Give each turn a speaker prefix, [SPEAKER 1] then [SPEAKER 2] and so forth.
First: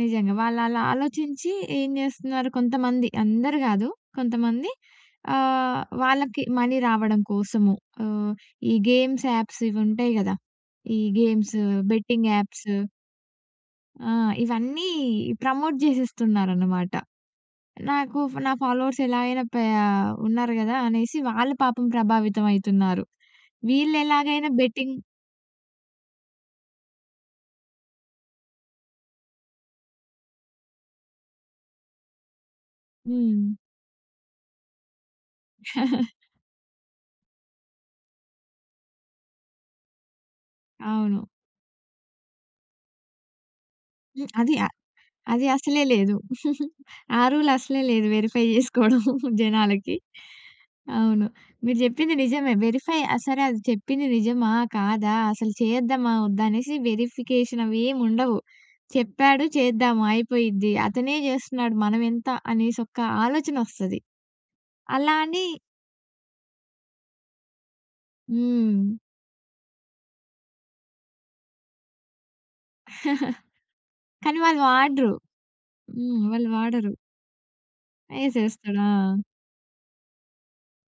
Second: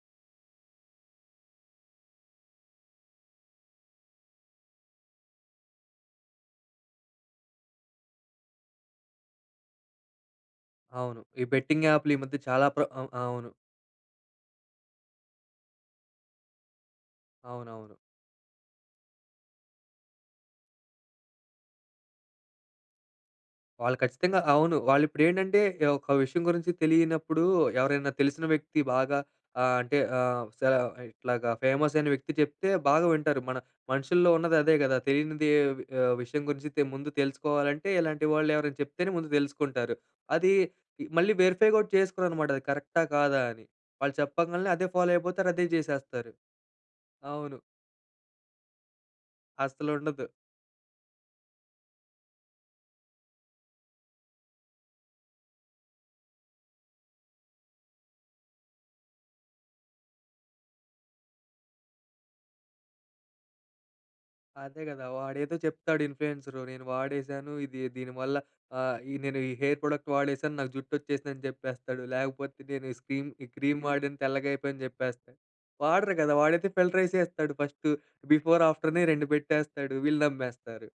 [SPEAKER 1] నిజంగా. వాళ్ళలా ఆలోచించి ఏం చేస్తున్నారు కొంతమంది అందరు కాదు. కొంతమంది. ఆహ్, వాళ్ళకి మనీ రావడం కోసము ఆహ్, ఈ గేమ్స్ యాప్స్ ఇవి ఉంటాయి కదా! ఈ
[SPEAKER 2] అవును. ఈ
[SPEAKER 1] గేమ్సు
[SPEAKER 2] బెట్టింగ్ యాప్‌లు ఈ
[SPEAKER 1] బెట్టింగ్
[SPEAKER 2] మధ్య చాలా
[SPEAKER 1] యాప్సు.
[SPEAKER 2] ప్ర ఆహ్, అవును.
[SPEAKER 1] ఆ! ఇవన్నీ ప్రమోట్ చేసేస్తున్నారనమాట.
[SPEAKER 2] అవునవును.
[SPEAKER 1] నాకు ఫ నా ఫాలోవర్స్ ఎలా అయినా ప్యా ఉన్నారు కదా! అనేసి వాళ్ళు పాపం ప్రభావితం అయితున్నారు.
[SPEAKER 2] వాళ్ళు ఖచ్చితంగా
[SPEAKER 1] వీళ్ళెలాగైనా
[SPEAKER 2] అవును.
[SPEAKER 1] బెట్టింగ్
[SPEAKER 2] వాళ్ళిప్పుడేంటంటే, ఒక విషయం గురించి తెలియనప్పుడు ఎవరైనా తెలిసిన వ్యక్తి బాగా ఆహ్, అంటే ఆహ్, సర ఇట్లాగా ఫేమస్ అయిన వ్యక్తి చెప్తే బాగా వింటారు.
[SPEAKER 1] హ్మ్.
[SPEAKER 2] మన మనుషుల్లో ఉన్నది అదే కదా! తెలియంది ఆహ్, విషయం గురించి తె ముందు తెలుసుకోవాలంటే ఇలాంటి వాళ్ళెవరైనా చెప్తేనే ముందు తెలుసుకుంటారు. అది
[SPEAKER 1] అవును.
[SPEAKER 2] మళ్ళీ వెరిఫై కూడా చేస్కొరన్నమాట. అది కరెక్టా కాదా అని. వాళ్ళు
[SPEAKER 1] హ్మ్. అది ఆ
[SPEAKER 2] చెప్పంగానే అదే ఫాలో
[SPEAKER 1] అది
[SPEAKER 2] అయిపోతారు అదే
[SPEAKER 1] అసలే లేదు.
[SPEAKER 2] చేసేస్తారు.
[SPEAKER 1] ఆ రూల్
[SPEAKER 2] అవును.
[SPEAKER 1] అసలే లేదు వెరిఫై చేసుకోవడం జనాలకి.
[SPEAKER 2] అస్సలుండద్దు.
[SPEAKER 1] అవును. మీరు చెప్పింది నిజమే. వెరిఫై సరే అది చెప్పింది నిజమా కాదా అసలు చేద్దామా వద్దా అనేసి వెరిఫికేషన్ అవేవ్ ఉండవు. చెప్పాడు చేద్దామా అయిపోయిద్ది అతనే చేస్తున్నాడు మనం ఎంత అనేసి ఒక ఆలోచన వస్తది.
[SPEAKER 2] అదే కదా!
[SPEAKER 1] అలా అని
[SPEAKER 2] వాడేదో చెప్తాడు ఇన్‌ఫ్లూయెన్సరు నేను వాడేశాను, ఇది దీనివల్ల
[SPEAKER 1] హ్మ్.
[SPEAKER 2] ఆహ్, ఈ నేను ఈ హెయిర్ ప్రొడక్ట్ వాడేశాను, నాకు జుట్టు వచ్చేసిందని చెప్పేస్తడు. లేకపోతే నేను ఈ స్క్రీం ఈ క్రీమ్ వాడన
[SPEAKER 1] కానీ వాళ్ళు
[SPEAKER 2] తెల్లగైపోయిందని
[SPEAKER 1] వాడరు.
[SPEAKER 2] చెప్పేస్తా వాడరు
[SPEAKER 1] హ్మ్.
[SPEAKER 2] కదా!
[SPEAKER 1] వాళ్ళు
[SPEAKER 2] వాడైతే
[SPEAKER 1] వాడరు.
[SPEAKER 2] ఫిల్టర్ ఎసేస్తడు ఫస్ట్. బిఫోర్
[SPEAKER 1] ఎసేస్తడు
[SPEAKER 2] ఆఫ్టర్‌నే
[SPEAKER 1] ఆ!
[SPEAKER 2] 2 పెట్టేస్తాడు వీళ్ళు నమ్మేస్తరు.